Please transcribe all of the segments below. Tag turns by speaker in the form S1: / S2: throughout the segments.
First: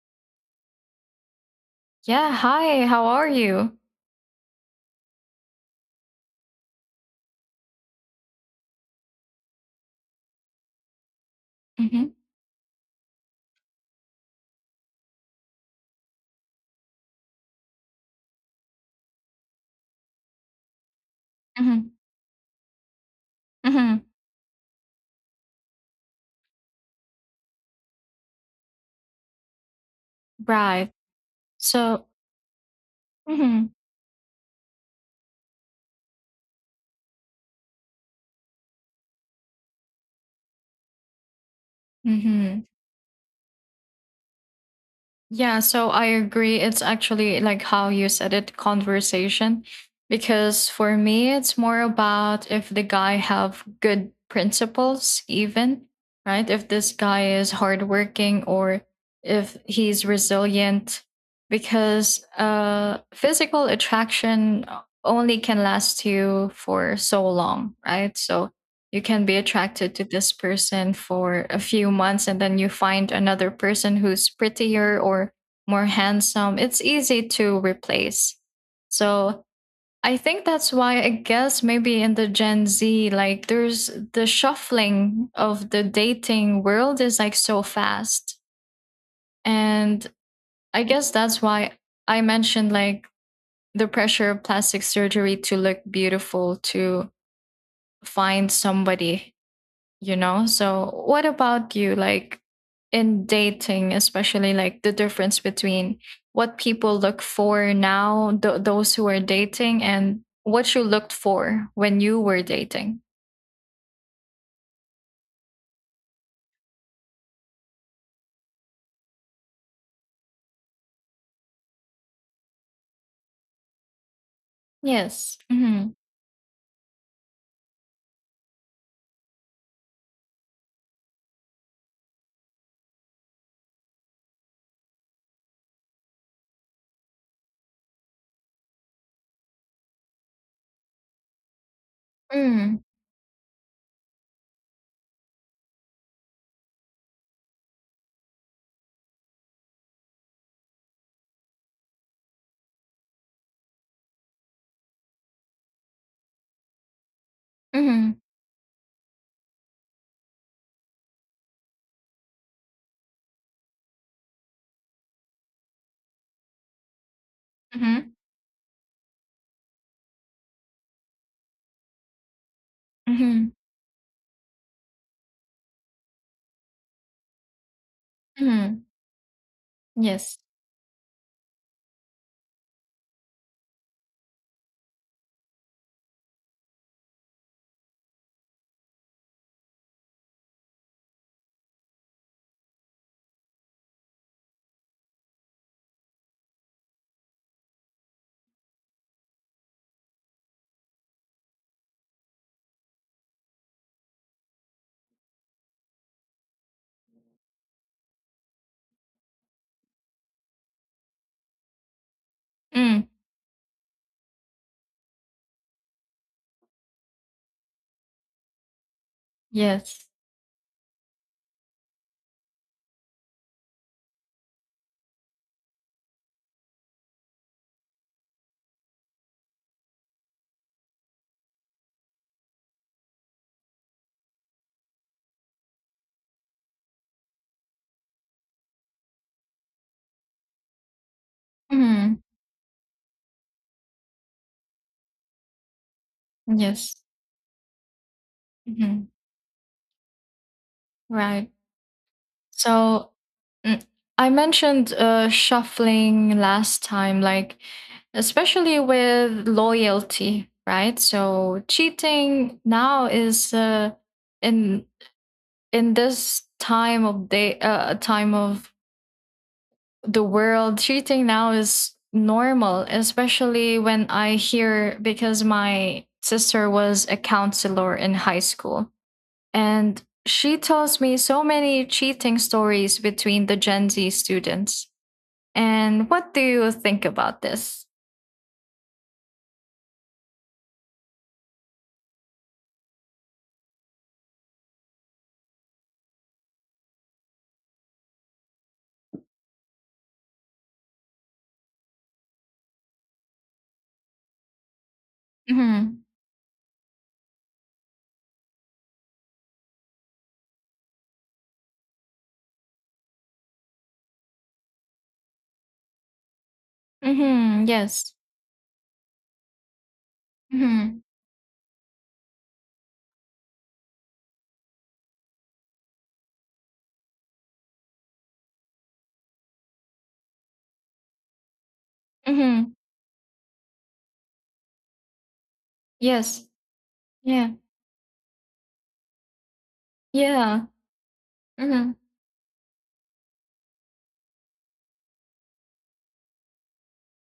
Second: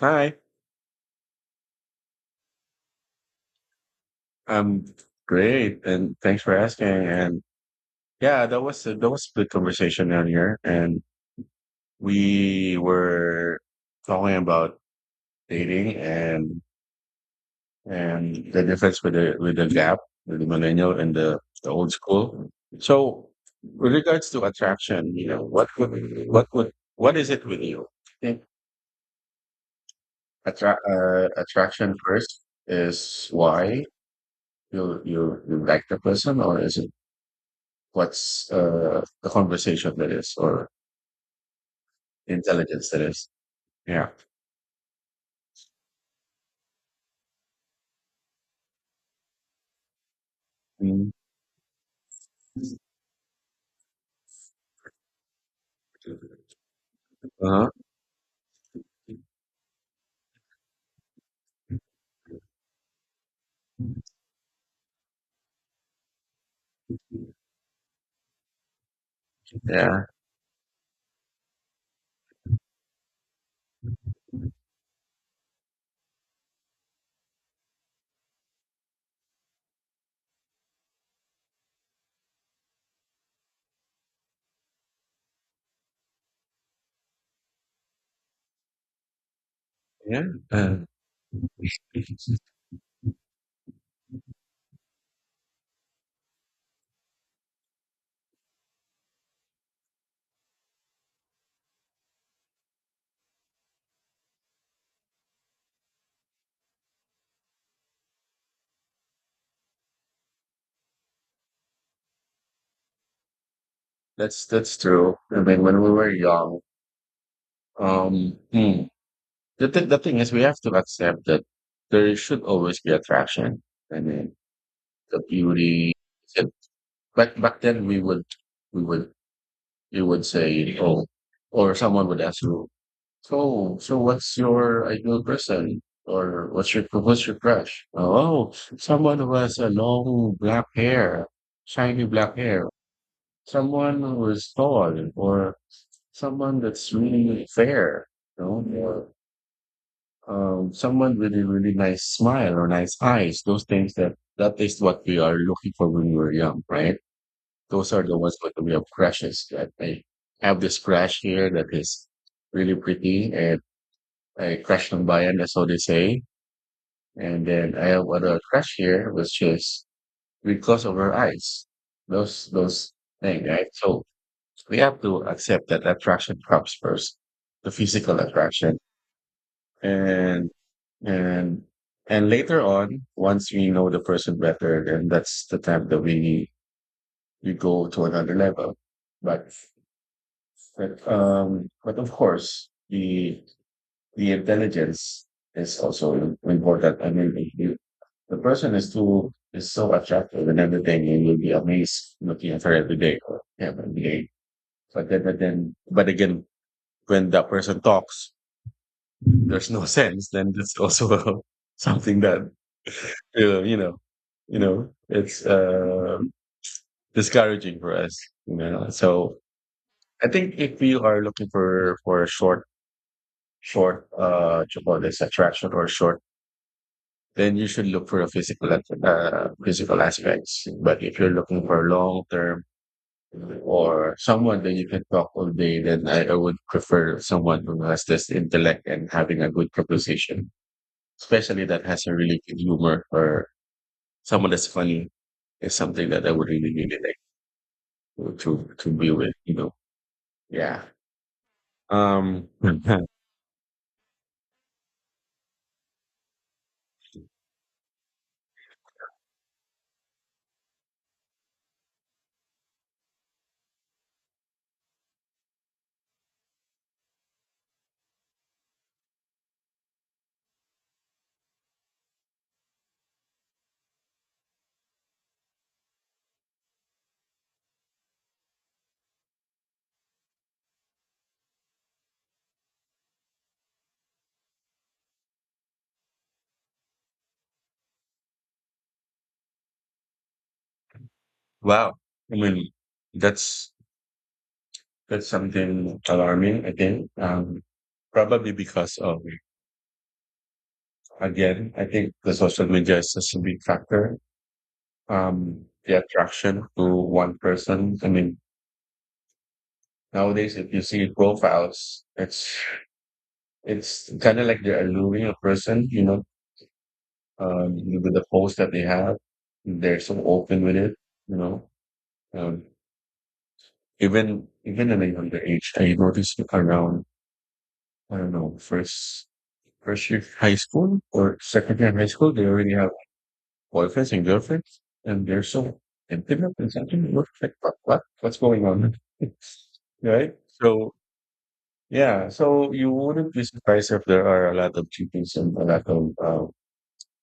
S1: Hi,
S2: Yeah, hi, how are you?
S1: I'm great, and thanks for asking. And yeah, that was a good conversation earlier, and
S2: Mhm,
S1: we were talking about dating and the difference with the gap with the millennial and the
S2: mhm,
S1: old school. So, with
S2: mhm,
S1: regards to attraction, what would what is it with you? I think
S2: right.
S1: attraction
S2: So,
S1: first is
S2: mhm,
S1: why you like the person, or is it what's the conversation that is or
S2: mhm.
S1: intelligence that is. Yeah.
S2: Yeah, so I agree. It's actually like how you said it, conversation. Because for
S1: Mm.
S2: me, it's more about if the guy have good principles, even, right? If this guy is
S1: Uh-huh.
S2: hardworking or if he's resilient. Because physical attraction only can last you for so long, right? So, you can be attracted to
S1: Yeah.
S2: this person for a few months and then you find another person who's prettier or more handsome. It's easy to replace. So I think that's why I guess maybe in the Gen Z, like there's the shuffling of the dating world is like so fast. And
S1: Yeah. Uh,
S2: I guess that's why I mentioned, like, the pressure of plastic surgery to look beautiful, to find somebody. So what about you, like in dating, especially like the difference between what people look for now, those who are dating, and what you looked for when you were dating?
S1: that's true. I mean, when we were young, um, hmm, the thing is, we have to accept that there should always be attraction. I mean, the
S2: Yes. Mm-hmm.
S1: beauty. And- But back then, we would we would say, oh, or someone would ask you, so what's your ideal person, or what's your crush? Oh, someone who has a long black hair, shiny black hair.
S2: Mm.
S1: Someone who is tall, or someone that's really fair, you know, or someone with a really nice smile or nice eyes. Those things that is what we are looking for when we were young, right? Those are the
S2: Mm-hmm.
S1: ones that we have crushes. That I have this crush here that is really pretty and I crashed on Bayan, that's all they say. And then I have
S2: Mm-hmm.
S1: other crash here, which is because of our eyes. Those thing,
S2: Mm-hmm.
S1: right? So we have to accept that attraction comes first, the physical attraction,
S2: Mm-hmm. Yes.
S1: and and and later on, once we know the person better, then that's the time that we go to another level. But but of course the intelligence is also important. I mean, if you, the person is too is so attractive and everything, and you'll be amazed looking at her every day or him every day. But again, when that person talks, there's no sense. Then that's also something that
S2: Mm.
S1: uh, you know, you know, it's discouraging for us. You know, so
S2: Yes.
S1: I think if you are looking for what you call this attraction or short then you should look for a physical aspects. But if you're looking for long term or someone that you can talk all day, then I would prefer someone who has this intellect and having a good proposition, especially that has a
S2: Mm.
S1: really good humor or someone that's funny is something that I would really
S2: Yes.
S1: really like to
S2: Mm-hmm.
S1: be with. You know, yeah.
S2: Right.
S1: Um.
S2: So, mm, I mentioned shuffling last time, like especially with loyalty, right? So cheating now is in in this time of day, time of the world, cheating now is normal. Especially when I hear, because my sister was a counselor in high school and she tells me so many cheating stories between the Gen Z students. And what do you think about this?
S1: Wow. I mean, that's that's something alarming, I think. Um, probably because of, again, I think the social media is such a big factor. The
S2: Mm-hmm.
S1: attraction to one person. I mean, nowadays, if you see profiles, it's kind of like they're alluring a person. You know,
S2: Mm-hmm. Yes.
S1: with the post that they have, they're so open with it.
S2: Mm-hmm.
S1: You know, um, even at a younger age, I noticed around I don't know first year high school or second year high school, they
S2: Mm-hmm.
S1: already have boyfriends and girlfriends, and they're so
S2: Yes.
S1: intimate and something.
S2: Yeah.
S1: What's going on? Right?
S2: Yeah.
S1: So,
S2: Mm-hmm.
S1: yeah. So you wouldn't be surprised if there are a lot of cheatings and a lot of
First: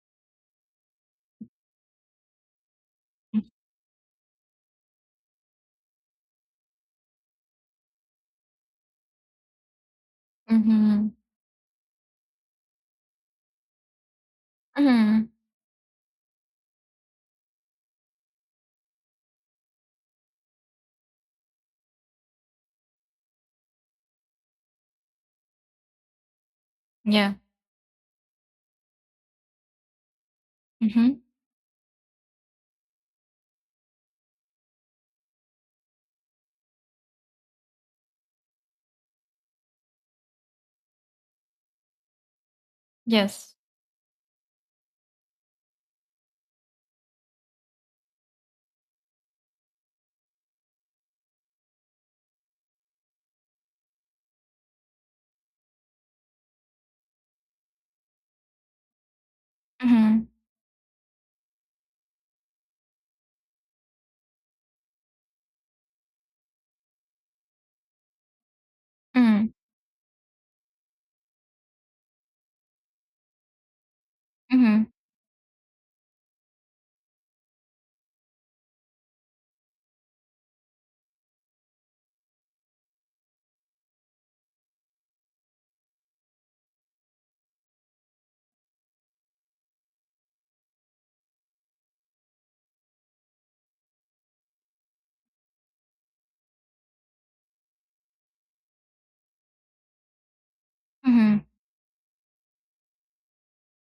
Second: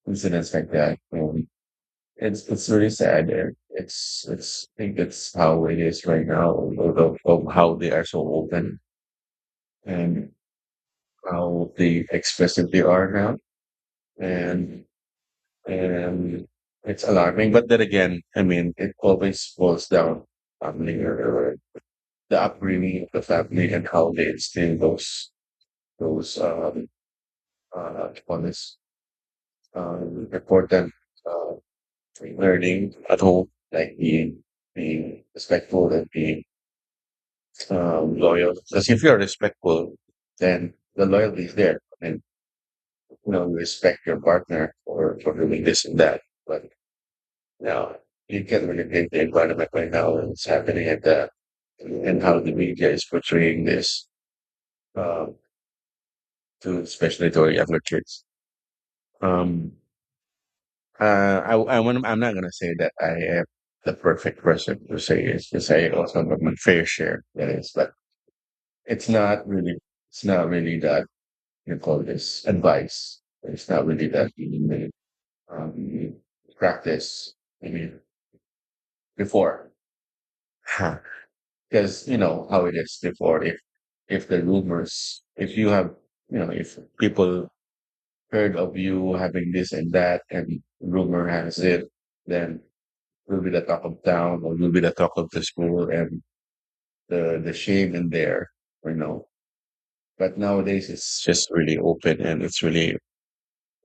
S1: incidents like that. It's really sad. And It's I think it's how it is right now. Although of how they are so open and
S2: Mm-hmm.
S1: how they expressive they are now, and
S2: Mm-hmm.
S1: and it's alarming. But then again, I mean, it always boils down family or the upbringing of the family and how they instill those those um
S2: Yeah.
S1: uh on this important
S2: Mm-hmm.
S1: uh learning at home, like being being respectful and being loyal. Because if you're respectful, then the loyalty is there. And you know,
S2: Yes.
S1: you respect your partner for doing this and that. But now, you can really take the environment right now and it's happening at the and how the media is portraying this uh, to especially to our younger kids. Um,
S2: Mm-hmm.
S1: uh, I want, I'm not gonna say that I am the perfect person to say it's to say also have my fair share. That is, but it's not
S2: Mm-hmm.
S1: really, it's not really that you call this advice. It's not really that
S2: Mm-hmm.
S1: you um, practice. I mean, before. Because you know how it is before if the rumors if you have you know if people heard of you having this and that and rumor has it then you'll be the talk of town or you'll be the talk of the school and the shame in there, you know, but nowadays it's
S2: Hmm.
S1: just really open and it's really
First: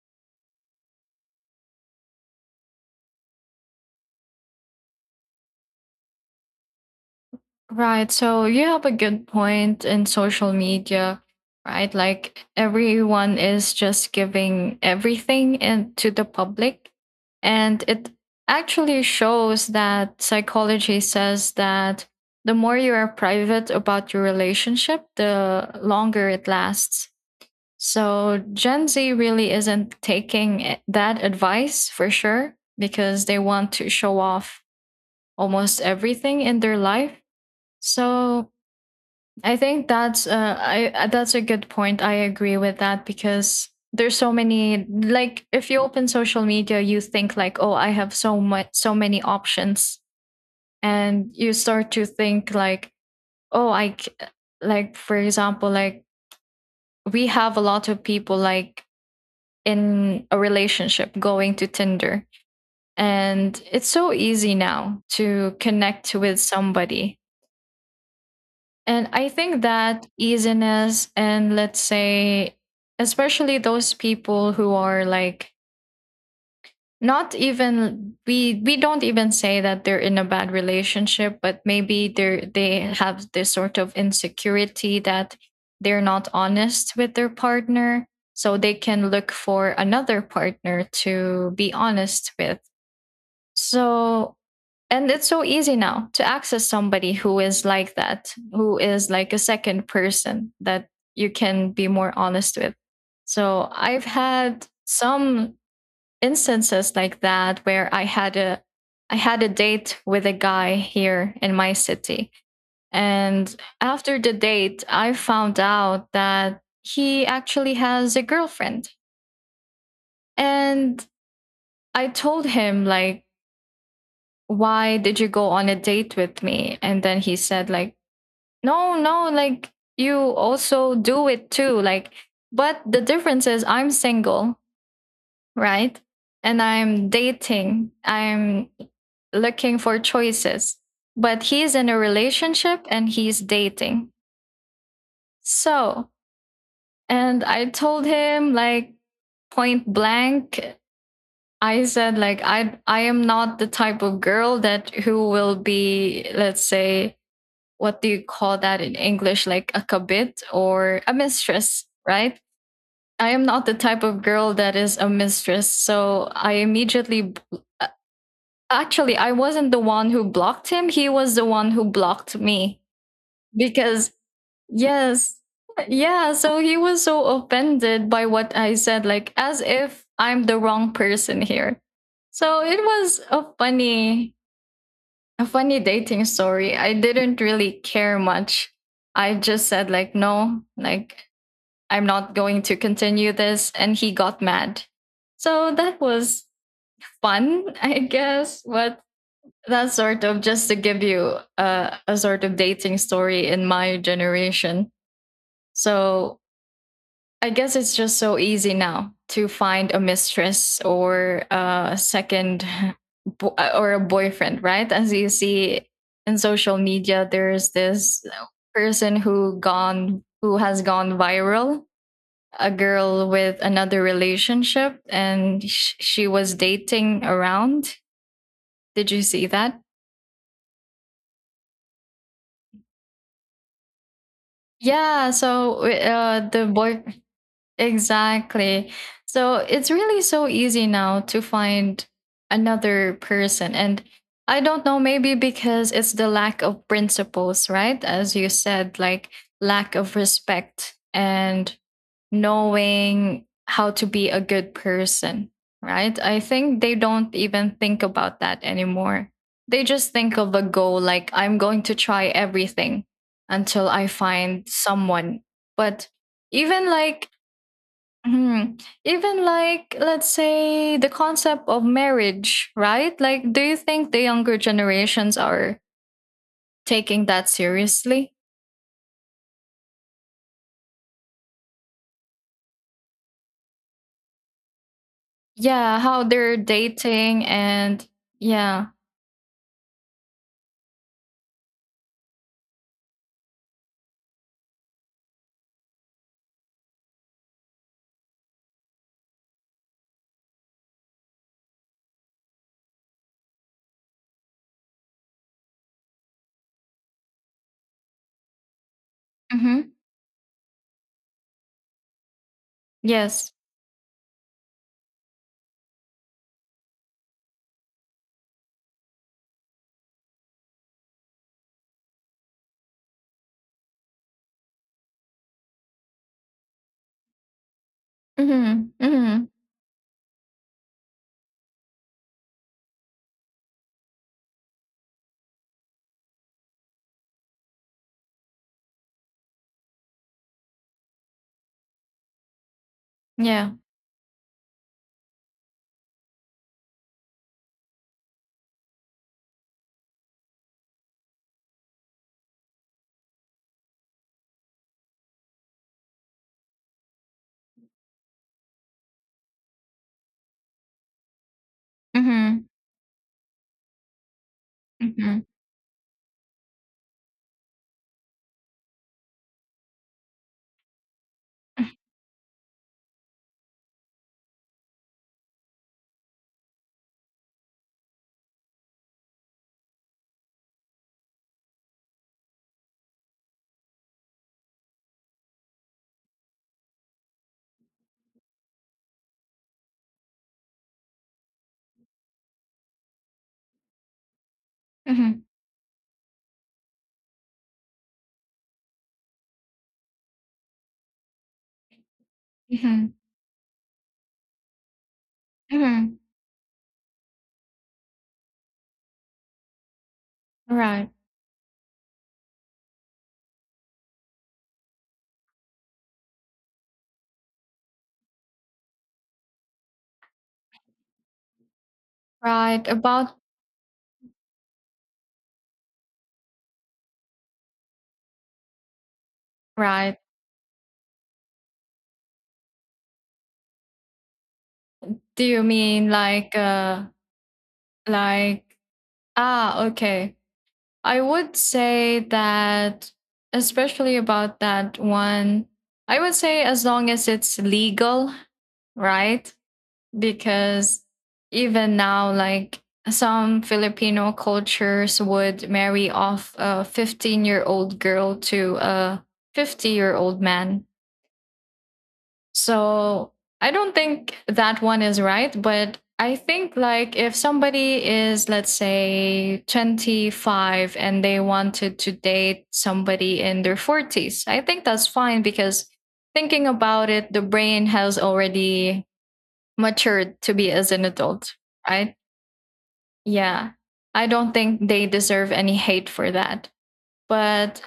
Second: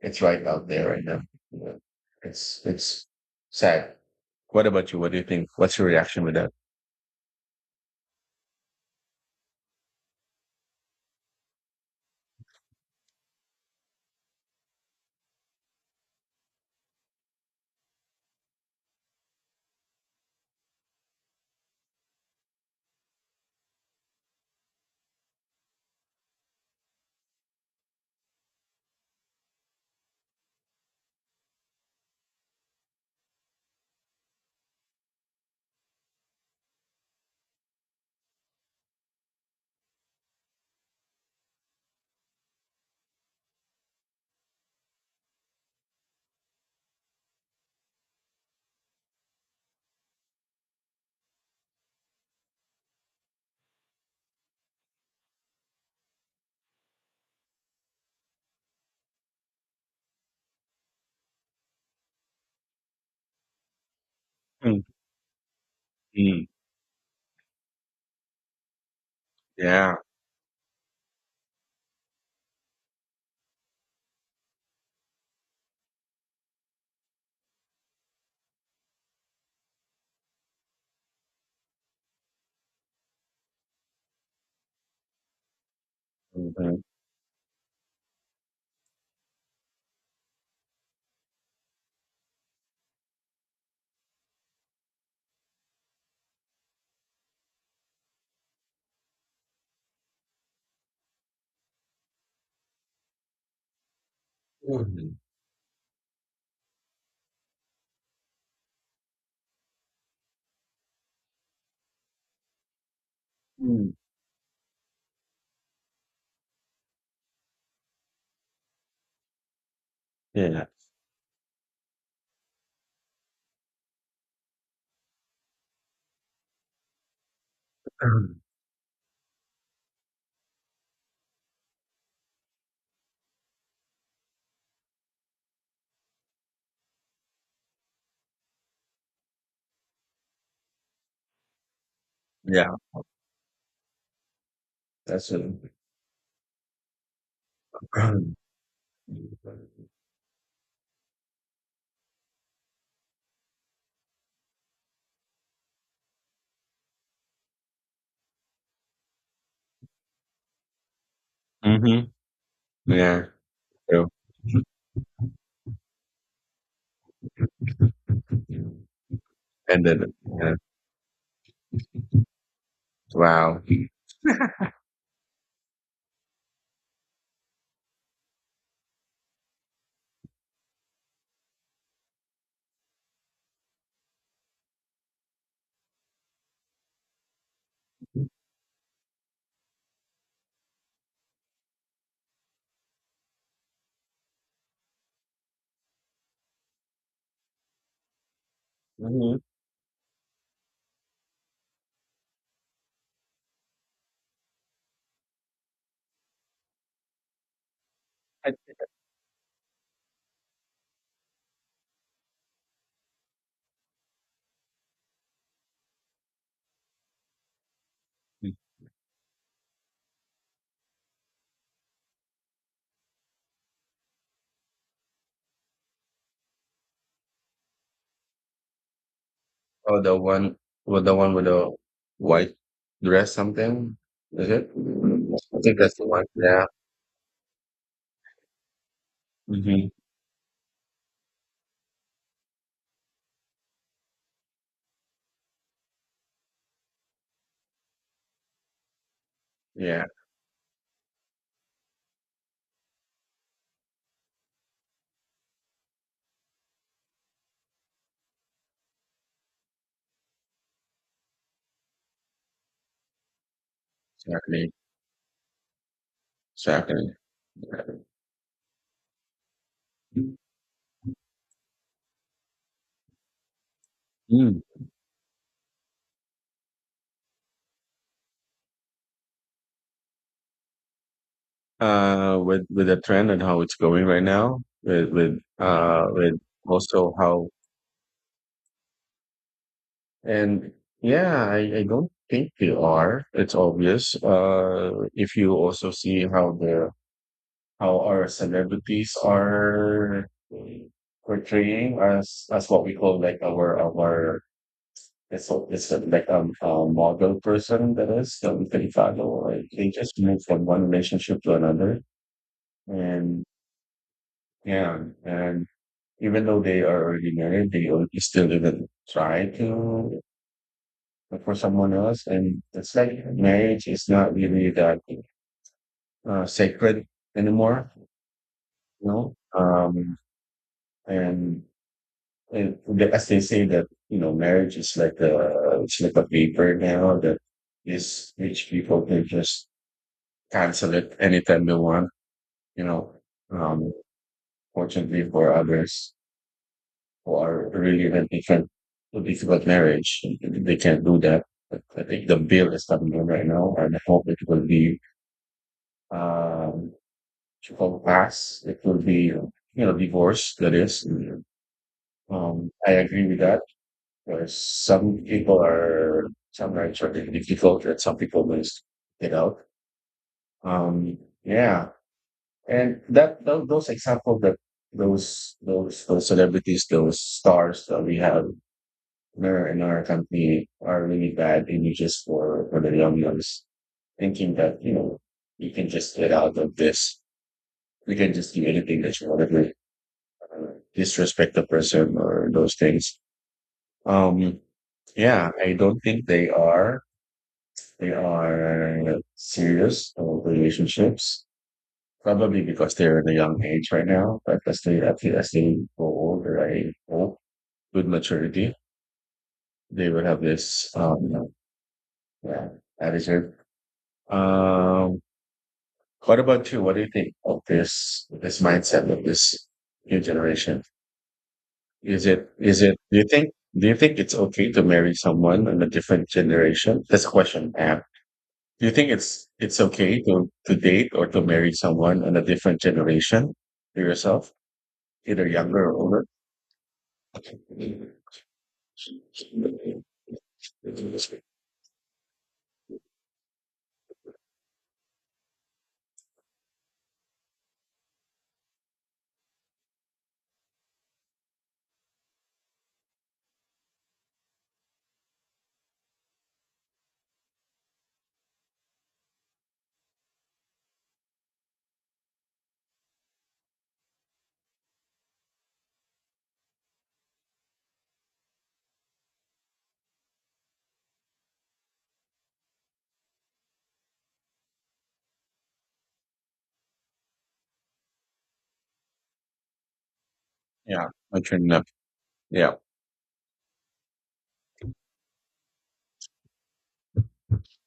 S1: it's right out there right now. You it's it's sad. What about you? What do you think? What's your reaction with that?
S2: Right. So you have a good point in social media, right? Like, everyone is just giving everything and to the public. And it actually shows that psychology says that the more you are private about your relationship, the longer it lasts. So Gen Z really isn't taking that advice for sure because they want to show off almost everything in their life. So I think that's I that's a good point. I agree with that because there's so many, like if you open social media, you think like, oh, I have so many options, and you start to think like, oh, like, for example, like we have a lot of people, like, in a relationship going to Tinder, and it's so easy
S1: Mm,
S2: now to connect with
S1: mm,
S2: somebody. And I think
S1: yeah.
S2: that easiness, and let's say especially those people who are like, not even we don't even say that they're in a bad relationship, but maybe they have this sort of insecurity that they're not
S1: Mhm.
S2: honest with their partner. So they can look for another partner to be honest with. So, and it's so easy now to access somebody who is like that, who is like a second person that you can be more honest with. So I've had some instances like that where I had a date with a guy here in my city. And
S1: Mhm.
S2: after the date, I found out that he actually has a girlfriend.
S1: Yeah.
S2: And I told him, like, why did you go on a date with me? And then he said, like,
S1: Um,
S2: no, no, like, you also do it too. Like, but the difference is I'm single, right? And I'm dating, I'm looking for choices. But he's in a
S1: yeah,
S2: relationship and he's dating.
S1: that's it.
S2: So, and I told
S1: Um,
S2: him, like, point blank, I said, like, I am not the type of girl that who will be, let's say, what do you call that in English? Like, a kabit or a mistress,
S1: Mhm.
S2: right?
S1: Yeah,
S2: I am not the type
S1: true.
S2: of girl that is a mistress. So I immediately, actually, I wasn't the
S1: And
S2: one
S1: then
S2: who
S1: yeah,
S2: blocked him. He was the one who blocked me
S1: wow.
S2: because, yes, yeah. So he was so offended by what I said, like as if I'm the wrong person here. So it was a funny dating story. I didn't really care much. I just said, like, no, like, I'm not going to continue this, and he got mad. So that was fun, I guess, but
S1: Mhm.
S2: that sort of, just to give you a sort of dating story in my generation. So I guess it's just so
S1: I
S2: easy now to find a mistress or a second or a boyfriend, right? As you see in social media, there's this
S1: think
S2: person who has gone viral, a girl with another relationship, and she was dating around. Did you see that?
S1: oh, the one with the one with the white dress something, is it?
S2: Yeah,
S1: I think
S2: so
S1: that's the one,
S2: the
S1: yeah.
S2: boy exactly. So it's
S1: Mhm.
S2: really so easy now to find another person. And I don't know, maybe because it's the lack of principles, right? As you said, like, lack
S1: Yeah,
S2: of respect and knowing how to be a good person, right? I think they don't even think about that anymore. They just think of a goal, like, I'm going to try everything until I find
S1: exactly,
S2: someone. But even
S1: exactly.
S2: like.
S1: Yeah.
S2: Mhm. Even like, let's say, the concept of marriage, right? Like, do you think the younger
S1: Mm.
S2: generations are taking that seriously?
S1: With the trend and how it's going right now,
S2: Yeah, how
S1: with
S2: they're
S1: also
S2: dating
S1: how
S2: and, yeah.
S1: and yeah, I don't think you are. It's obvious. If you also see how the how our celebrities are portraying us as what we call like our it's so- it's a- like a model person that is that we can follow. Like they
S2: Mhm.
S1: just move from one relationship to another, and
S2: Yes.
S1: yeah, and even though they are already married, still even try to but for someone else. And it's like marriage is not really that sacred anymore,
S2: Mhm.
S1: you know?
S2: Mhm.
S1: And, and the- as they say that, you know, marriage is like a, it's like a paper now that is rich people can just cancel it anytime they want, you know?
S2: Yeah.
S1: Um, fortunately for others who are really in a different, a difficult marriage, they can't do that. But I think the bill is coming in right now, and I hope it will be um, to come compass. It will be, you know, divorce. That is,
S2: Mhm.
S1: I agree with that. Because some
S2: Mhm.
S1: people are sometimes are really difficult, and some people just get out. Yeah, and that those examples that those celebrities, those stars that we have in in our company are really bad images for the young ones, thinking that you know you can just get out of this. You can just do anything that you want to do disrespect the person or those things. Um,
S2: Mhm.
S1: yeah, I don't think they are. They are serious about relationships, probably because
S2: Mhm.
S1: they're at a young age right now. But as they, I think as they grow
S2: Mhm.
S1: older, I hope with maturity, they will have this,
S2: Right.
S1: yeah, attitude. Um, what about you? What do you think of this, this mindset of this new generation? Is it, is
S2: Right.
S1: it, do you
S2: About
S1: think, do you think it's okay to marry someone in a different generation? That's a question I have. Do you think it's
S2: Right.
S1: okay to date or to marry someone in a different generation to yourself,
S2: Do
S1: either
S2: you
S1: younger or
S2: mean
S1: older?
S2: like like, okay. I would say that, especially about that one, I would say, as long as it's legal, right? Because even now, like, some Filipino cultures would marry off a 15-year-old girl to a 50-year-old man. So I don't think that one is right, but I think, like, if somebody is, let's say, 25 and they wanted to date somebody in their 40s, I think that's fine because, thinking about it, the brain has already matured to be as an
S1: Yeah,
S2: adult,
S1: mature enough.
S2: right?
S1: Yeah.
S2: Yeah. I don't think they deserve any hate for that. But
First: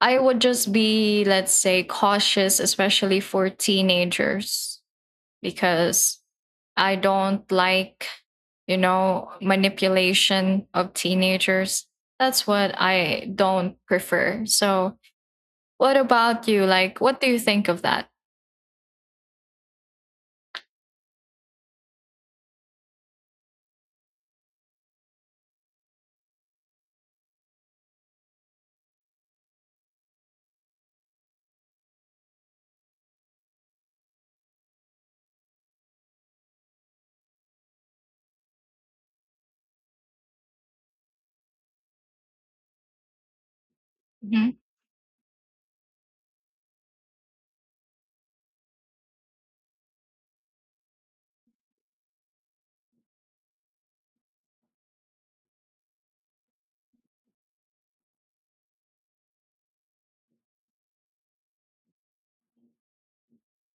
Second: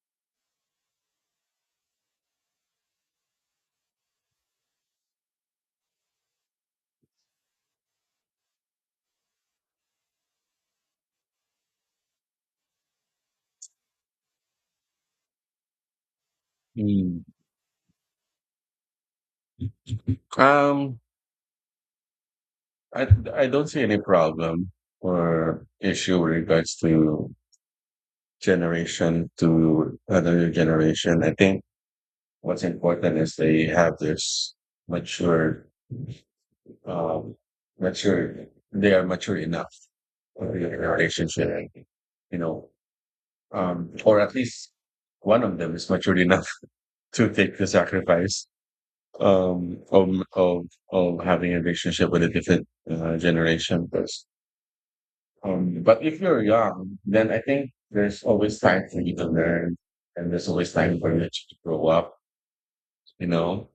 S2: I would just be, let's say, cautious, especially for teenagers, because I don't like manipulation of teenagers. That's what I don't prefer. So, what about you? Like, what
S1: Mm.
S2: do you think of that?
S1: Um, I, I don't see any problem or issue with regards to generation to another generation. I think what's important is they have this mature, um, mature, they are mature enough for the relationship, you know, or at
S2: Hmm.
S1: least one of them is mature enough to take the sacrifice um, of, of, of having a relationship with a different generation. 'Cause, but if you're young, then I think there's always time for you to learn and there's always time for you to grow up, you know,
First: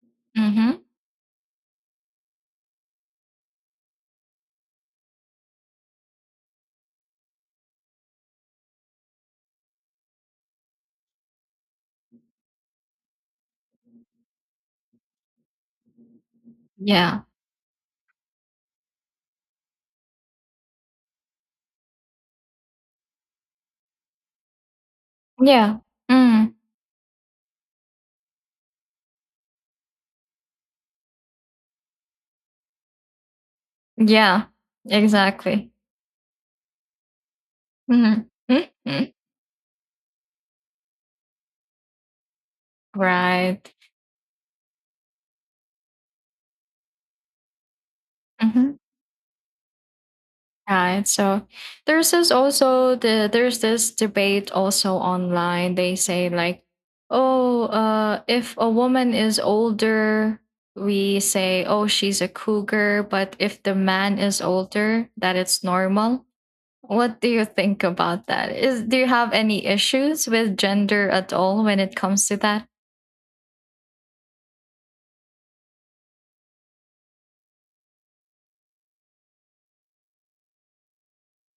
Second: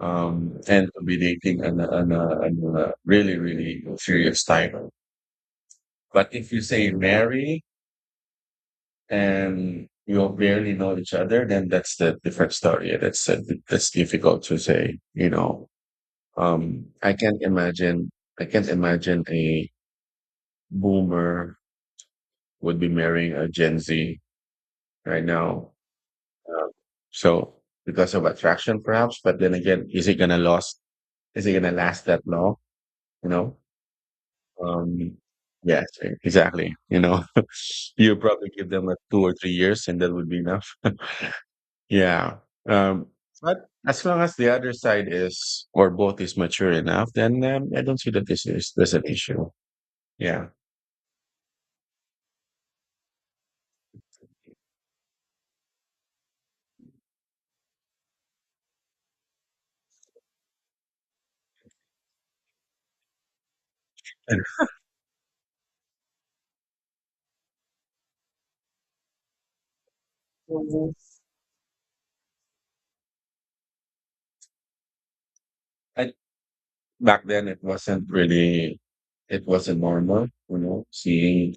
S2: Hmm.
S1: tend to be dating an a, on really, really serious time. But if you say marry and you barely know each other, then that's the different story. That's difficult to say. You know, I
S2: Yeah.
S1: can't imagine. I can't imagine a boomer would be marrying a Gen Z right now.
S2: Yeah. Mm.
S1: Um, so because of attraction, perhaps. But then again, is it gonna last? Is it gonna last that long? You know.
S2: Yeah.
S1: Um,
S2: Exactly.
S1: yes, exactly. You know,
S2: Hmm.
S1: you probably give them like
S2: Hmm.
S1: 2 or 3 years, and that would be enough. Yeah. Um, but
S2: Right.
S1: as long as the other side is or both is mature enough, then I don't see that this
S2: Hmm.
S1: is there's an issue. Yeah.
S2: Right. So there's this also the there's this debate also online. They say, like, oh, if a woman is older, we say, oh, she's a cougar, but if the man is
S1: And
S2: older, that it's normal. What do you think about that? Is do you have any issues with
S1: mhm.
S2: gender at all when it comes to that?
S1: I, back then, it wasn't really it wasn't normal, you know, seeing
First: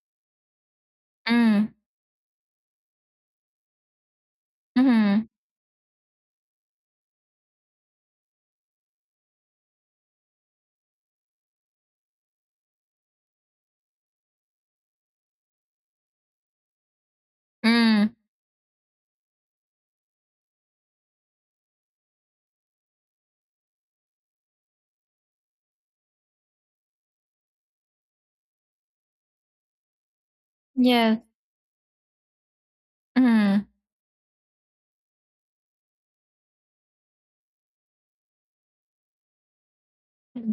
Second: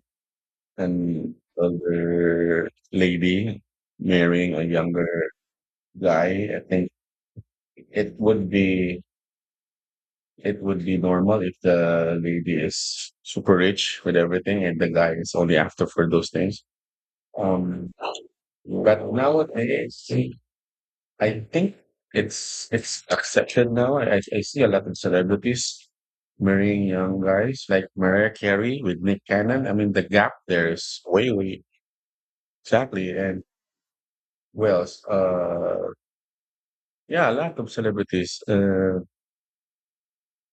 S1: an
S2: Mm.
S1: older lady marrying a
S2: Mm-hmm.
S1: younger guy. I think it would be it would be normal if the lady is super rich with everything and the guy is only after for those things. Um,
S2: Mm.
S1: but nowadays, I think it's accepted now. I see a lot of celebrities marrying young guys like Mariah Carey with Nick Cannon. I mean, the gap there is
S2: Yes.
S1: way, way exactly. And who else? Yeah, a lot of celebrities.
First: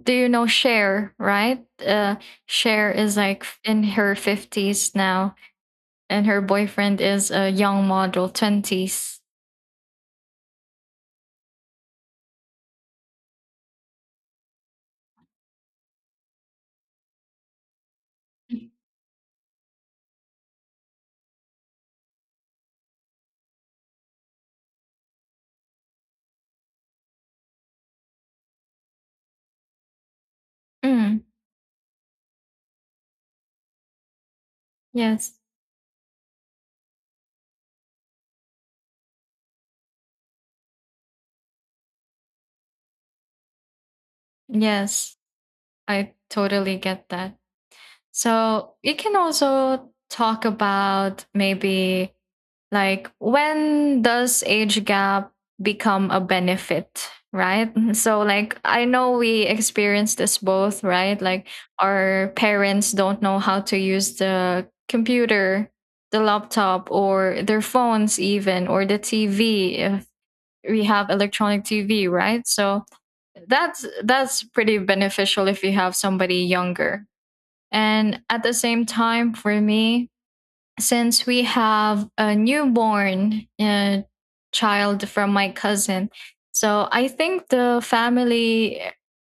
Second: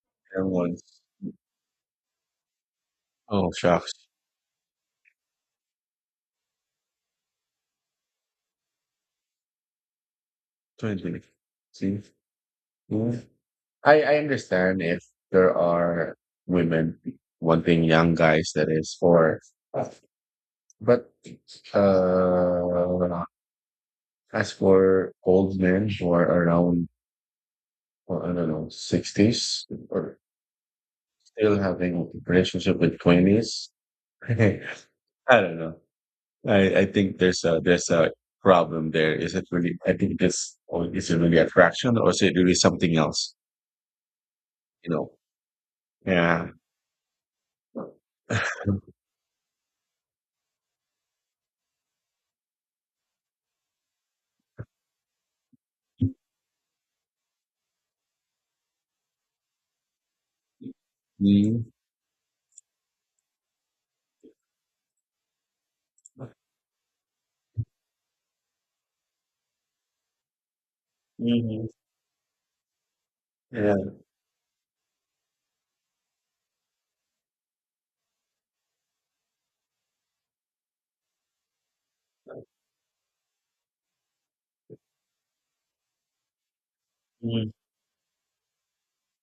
S2: Do you know
S1: Young ones.
S2: Cher, right? Cher is like
S1: Oh,
S2: in
S1: shucks,
S2: her 50s now, and her boyfriend is a young model, 20s.
S1: 20. See. Hmm? I understand if there are women wanting young guys that is for but uh as for old men who are around, well, I don't know, sixties or
S2: Mm,
S1: still having relationship with twenties. I
S2: yes,
S1: don't know. I I think there's a problem there. Is it really, I think, this, or is it really attraction, or is it really something else, you know
S2: yes, I
S1: yeah.
S2: totally get that. So you can also talk about maybe, like, when does age gap become a benefit, right? So, like, I know we experience this both, right? Like,
S1: Mm.
S2: our parents don't know how to use the computer, the laptop, or their phones even, or the TV if we have electronic
S1: Mhm.
S2: TV, right? So that's
S1: Yeah.
S2: that's pretty beneficial if you have somebody younger, and at the same time, for me, since we have a newborn child from my cousin, so I think
S1: Mm.
S2: the family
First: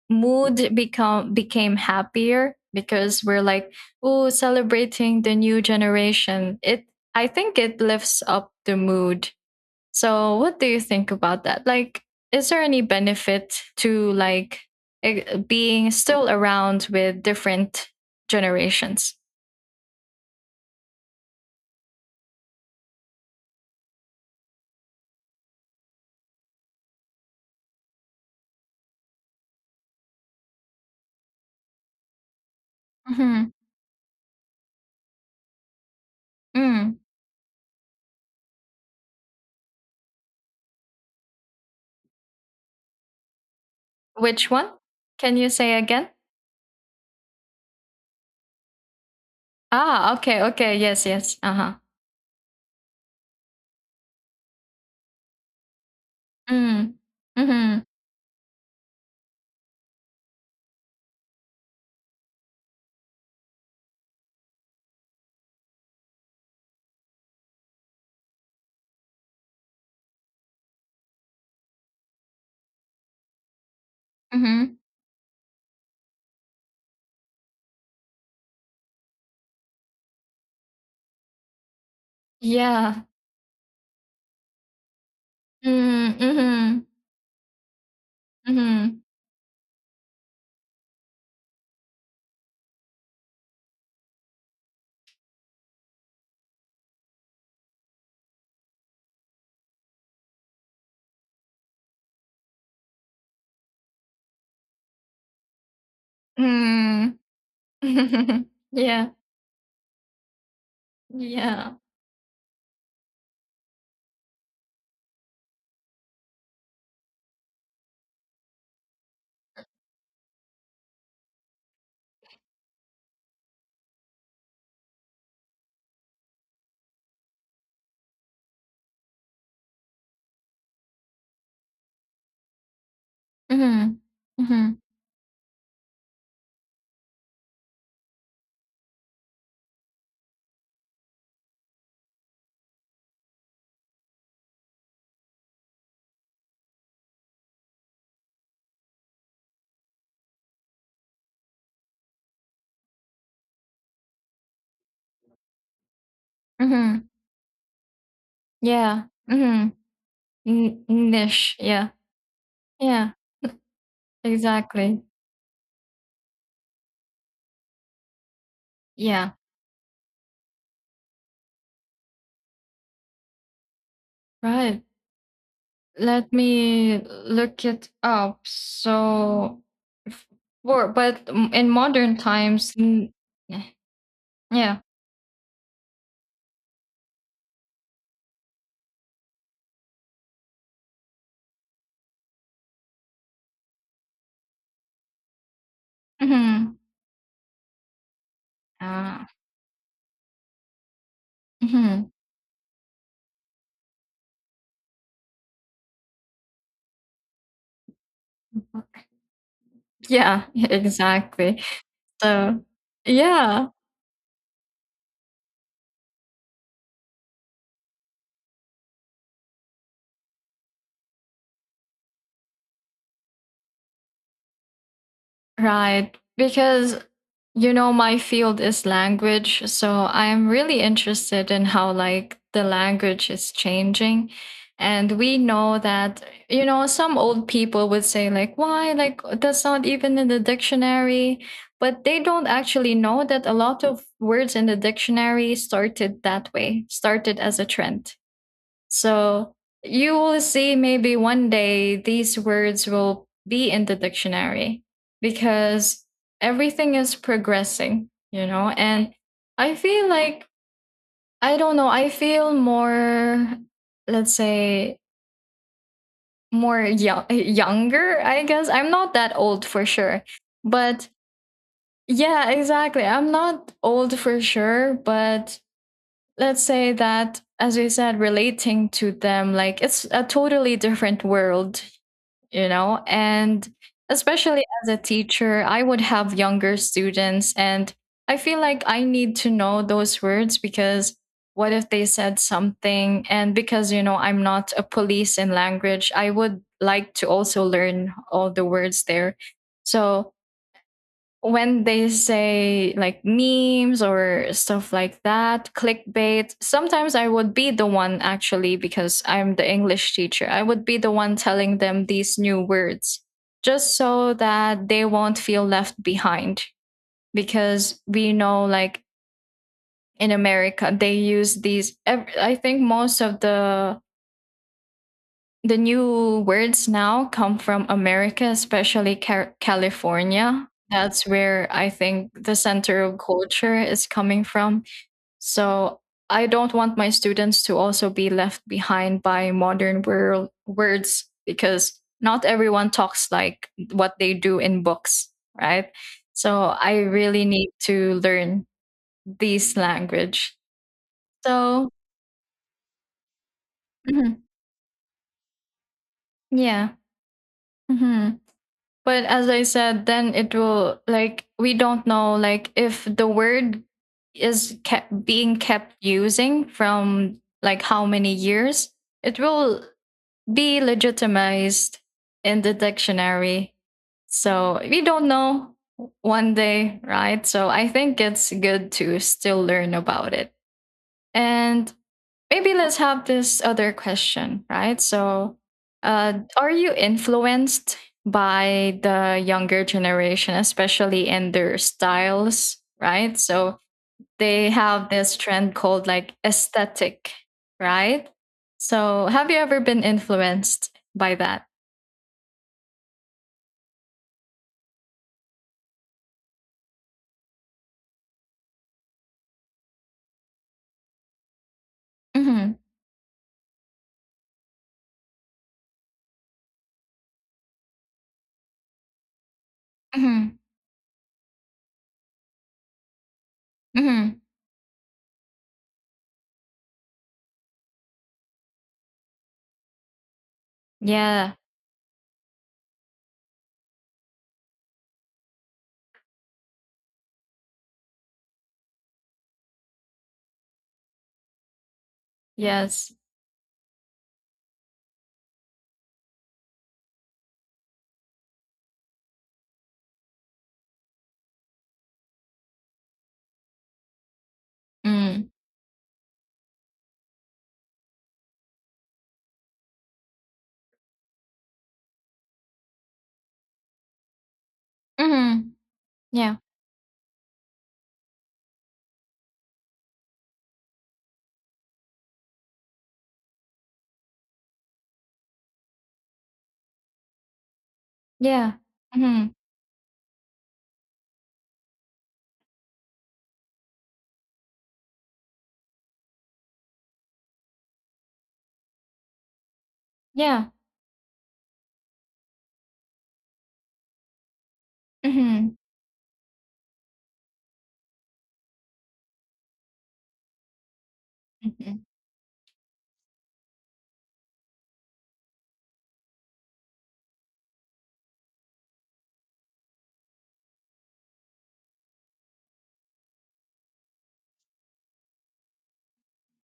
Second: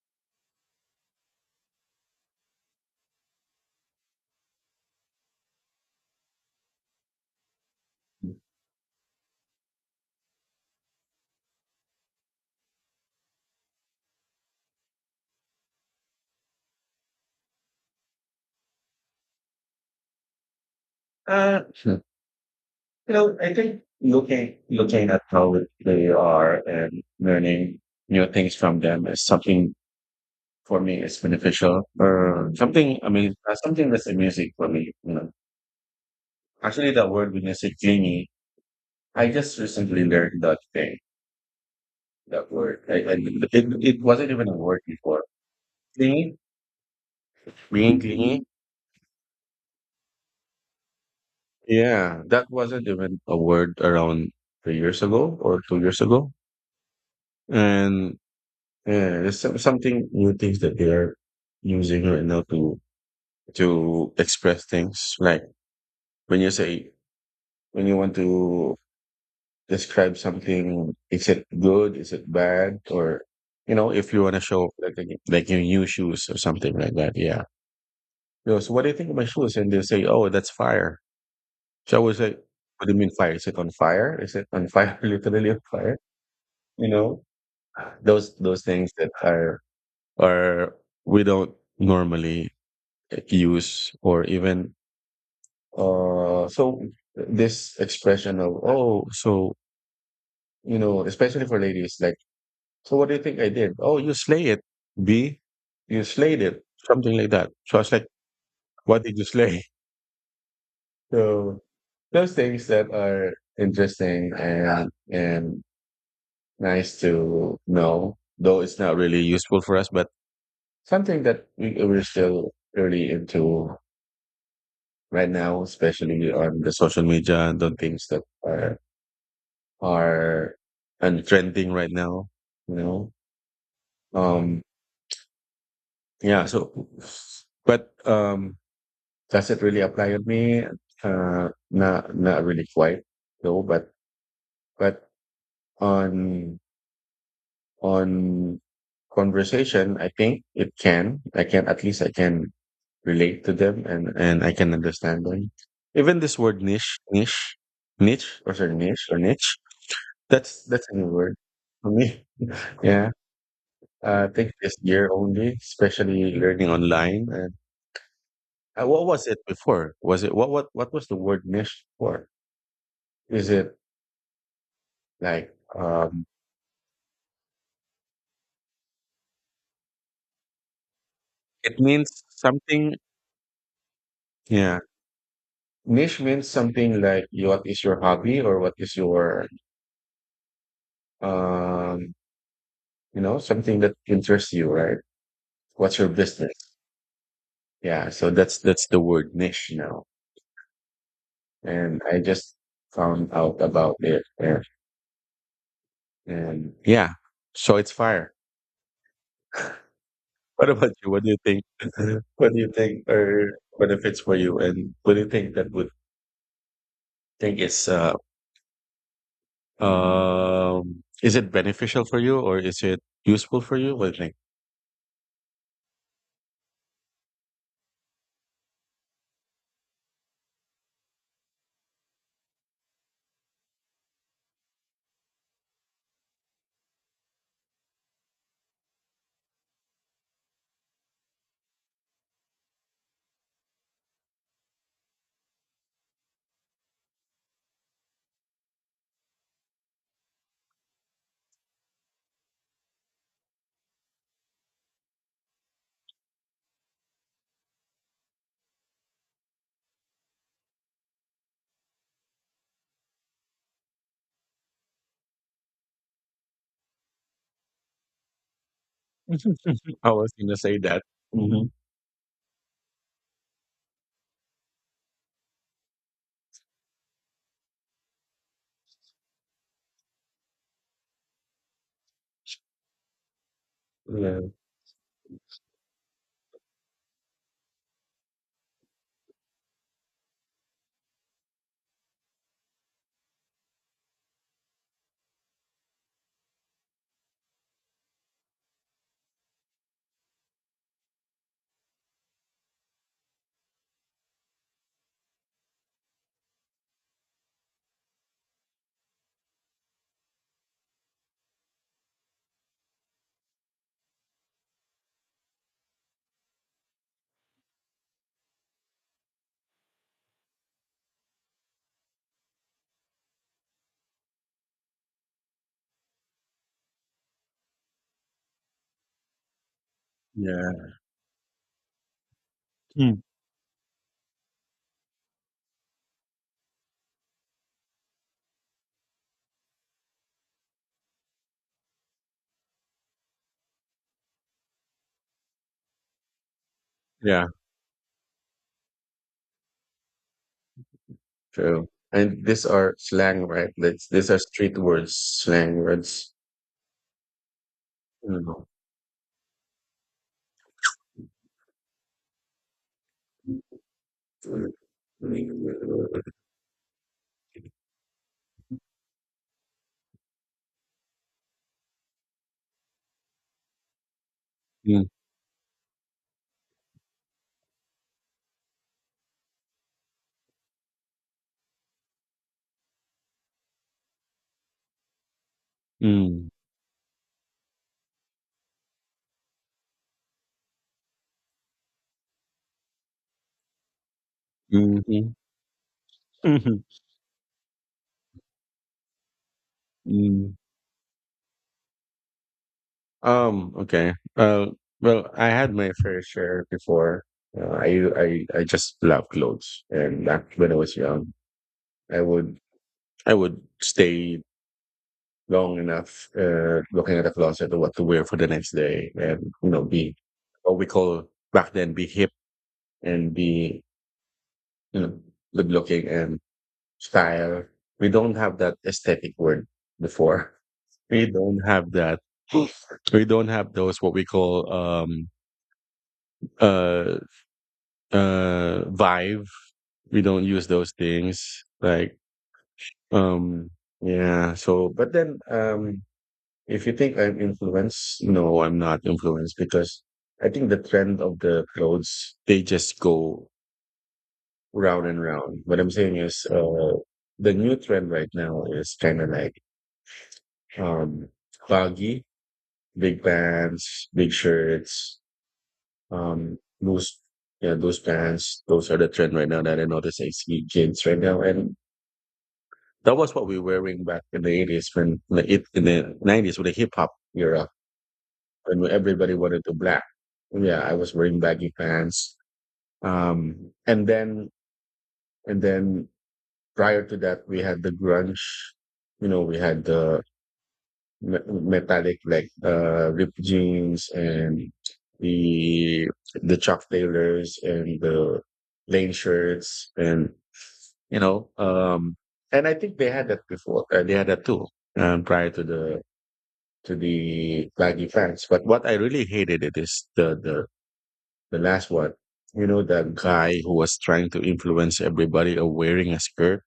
S2: mood become became happier because we're like, oh, celebrating the new generation. It I think it lifts up the mood. So, what do you think about that? Like, is there any benefit to, like, being still around with different generations?
S1: You know, I think looking at how they are and learning new things from them is something for me is beneficial or something. I mean,
S2: Hmm.
S1: something that's amusing for me. You know, actually,
S2: Mm.
S1: that word when you say "genie," I just recently learned that thing. That word, it it wasn't even
S2: Which
S1: a
S2: one?
S1: word before.
S2: Can you say again?
S1: Genie, being genie.
S2: Ah, okay, okay, yes, yes. Uh huh.
S1: Yeah, that wasn't even a word around 3 years ago or 2 years ago,
S2: Mm. Mm-hmm.
S1: and yeah, it's something new things that they are using right now to express things. Like when you say when you want to describe something, is it good? Is it bad? Or, if you want to show
S2: Mm-hmm.
S1: like like your new shoes or something like that. Yeah. You know, so what do you think of my shoes? And they say, oh, that's fire. So I was like, what do you
S2: Yeah.
S1: mean fire? Is it on fire? Is it on fire? Literally on fire?
S2: Mm. Mm-hmm.
S1: You know, those things
S2: Mm-hmm.
S1: that are we don't normally use or even so this expression of oh so especially for ladies like so what do you think I did, oh you slay it, b you slayed it, something
S2: Mm.
S1: like that. So I was like, what
S2: Yeah.
S1: did you slay? So
S2: Yeah.
S1: those things that are interesting and nice to know, though it's not really useful for us, but something that we're still really into right now, especially on the social media, and the things that are and trending right now, you know
S2: Mm-hmm.
S1: um
S2: Mm-hmm.
S1: yeah so but does it really apply on me? Not really, quite no, but but on on conversation I think it can, I can, at least I can relate to them and I can understand them. Even this word niche
S2: Mm-hmm.
S1: niche niche or, sorry,
S2: Yeah.
S1: niche or niche,
S2: Mm-hmm.
S1: that's a new word
S2: Niche. Yeah.
S1: for me. Yeah.
S2: Yeah.
S1: I think this
S2: Exactly.
S1: year only, especially learning online. And what was
S2: Yeah,
S1: it before? Was it what was the word niche for? Is it
S2: right.
S1: like
S2: Let me look it up. So, f- for, but in
S1: it
S2: modern
S1: means
S2: times,
S1: something.
S2: eh, yeah.
S1: Yeah. Niche means something like you- what is your hobby or what is your um you know something that interests you, right? What's your business?
S2: Mm-hmm.
S1: Yeah, so that's the
S2: Uh,
S1: word niche now. And
S2: hmm
S1: I just found out about it, and yeah. So it's fire.
S2: Yeah,
S1: What about you? What do you
S2: exactly.
S1: think? What do
S2: So,
S1: you think are
S2: yeah,
S1: benefits for you, and what do you think that would think is it beneficial for you or is it useful for you? What do you think?
S2: right. Because my field is language, so I'm really interested in how, like, the language is changing. And we know that, some old people would say, like, why? Like, that's not even in the dictionary. But they don't actually know that a lot of words in the dictionary started that way, started as a trend. So you will see, maybe one day, these words will be in the dictionary because everything is progressing, you know? And I feel like, I don't know, I feel more, let's say, more young, younger, I guess. I'm not that old for
S1: I
S2: sure.
S1: was gonna say that.
S2: But
S1: Hmm.
S2: yeah, exactly. I'm not old for sure, but let's say that, as we said, relating to them, like, it's a totally different world, and
S1: Yeah,
S2: especially as a teacher, I would have younger students, and I feel like I need to know those words. Because what if they said something? And because, I'm not a police in language, I would like to also learn all the words there. So when they say, like, memes or stuff like that, clickbait, sometimes I would be the one, actually, because I'm the English teacher, I would be the one telling them these new words, just so that they won't feel left behind. Because we know, like, in America, they use these, I think most of the new words now come from America, especially California.
S1: yeah,
S2: That's where I think the center of
S1: mm.
S2: culture is coming from. So I don't want my students to also be left behind by modern world words, because not everyone talks like what they do in books, right? So I really
S1: Yeah.
S2: need to learn this language. So,
S1: True. And these are slang, right? That's, these
S2: mhm,
S1: are street words, slang words.
S2: yeah. Mhm.
S1: Mm.
S2: But as I said, then it will, like, we don't know, like, if the word
S1: Mm.
S2: is kept being kept
S1: Mm.
S2: using from, like, how many years, it will be legitimized in the dictionary. So we don't know, one day, right? So I think it's good to still learn about it. And maybe let's have this other question, right? So,
S1: Mm.
S2: are you influenced by the younger generation, especially in their styles, right? So, they
S1: Mhm.
S2: have
S1: Mhm.
S2: this trend called, like, aesthetic, right? So, have you ever been
S1: Mhm.
S2: influenced by that?
S1: Okay. Well, I had my fair share before. Uh, I I just love clothes, and back when I was young, I would
S2: Hmm.
S1: I would stay long enough looking at the closet of what to wear for the next day, and you know, be
S2: Hmm.
S1: what we call back then, be hip and be,
S2: Hmm.
S1: you know, good looking and style. We don't have that aesthetic word before. We
S2: Yeah.
S1: don't have that. We don't have those what we call uh vibe, we don't use those things like
S2: Yes.
S1: um yeah. So but then if you think I'm influenced, no, I'm not influenced because I think the trend of the clothes, they just go round and
S2: Mm.
S1: round. What I'm saying is, the new trend right now is kind of like um baggy, big pants, big shirts,
S2: Hmm. Yeah.
S1: loose, yeah, those pants, those are the trend right now that I notice, I see kids right now. And that was what we were wearing back in the 80s when in the 90s with the hip hop era
S2: Yeah.
S1: when everybody
S2: Hmm.
S1: wanted to black. Yeah, I was wearing baggy pants. Um and then and then prior to that we had the grunge, you know, we had the
S2: Yeah.
S1: metallic like ripped jeans and
S2: Hmm.
S1: the the Chuck Taylors and the plain shirts and you know
S2: Hmm.
S1: and I think they had that before, they had that too, prior to the baggy pants. But what I really hated it is the last one. You know that guy who was trying to influence everybody of wearing a skirt.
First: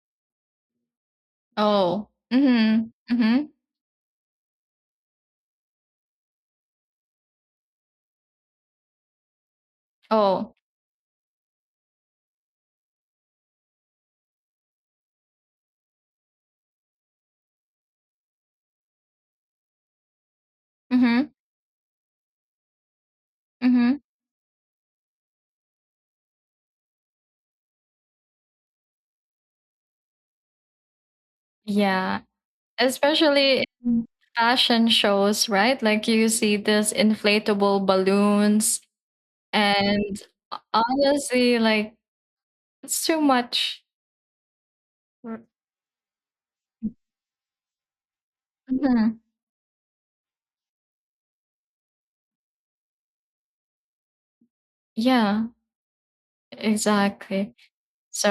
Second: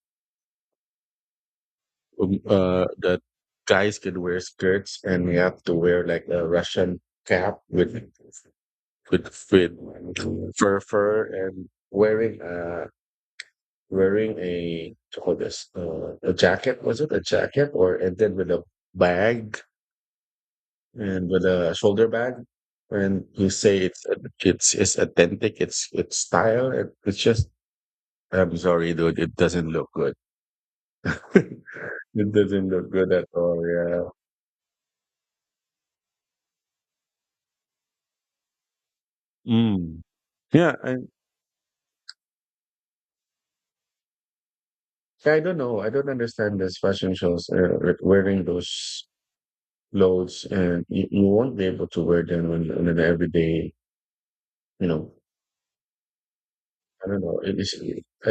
S2: Oh. Hmm.
S1: That
S2: Hmm.
S1: guys could wear skirts, and we have to wear like a Russian cap with
S2: Oh,
S1: with fur and wearing wearing a, what do you call this, a jacket, was it a jacket or, and then with a bag, and
S2: mhm,
S1: with a shoulder bag, and you say
S2: mhm.
S1: it's it's authentic, it's style, it, it's just, I'm sorry, dude, it doesn't look good.
S2: Yeah,
S1: It doesn't look good at all.
S2: especially
S1: Yeah.
S2: in fashion shows, right? Like, you see this inflatable balloons,
S1: Mm.
S2: and
S1: Yeah, I,
S2: honestly, like, it's too much. r-
S1: i don't know, I don't understand this fashion shows, with wearing those
S2: Mhm.
S1: clothes and you won't be able to wear them on an everyday, you know,
S2: Yeah,
S1: I don't know.
S2: exactly.
S1: It is,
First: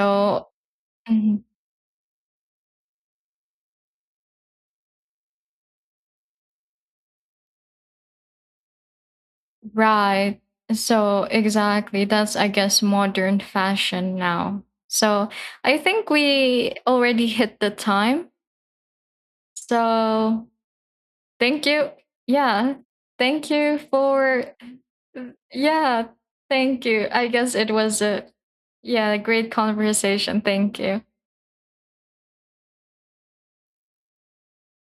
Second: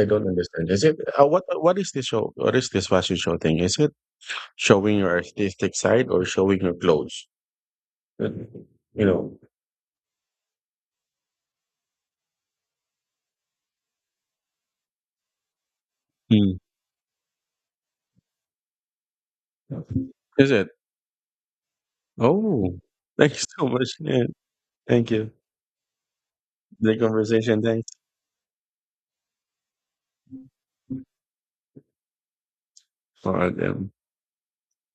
S1: I don't understand, is it,
S2: mhm,
S1: what is this show, what is this fashion show thing, is it showing your artistic side or showing your clothes. Uh, You know.
S2: right. So, exactly. That's, I guess, modern fashion now. So, I think
S1: Mm.
S2: we already hit the time. So,
S1: Is it?
S2: thank you. Yeah.
S1: Oh, thank you
S2: Thank
S1: so
S2: you
S1: much. Yeah,
S2: for,
S1: thank you.
S2: yeah, thank
S1: The
S2: you. I guess
S1: conversation.
S2: it
S1: Thanks.
S2: was a, yeah, a great conversation. Thank you.
S1: All right. Yeah.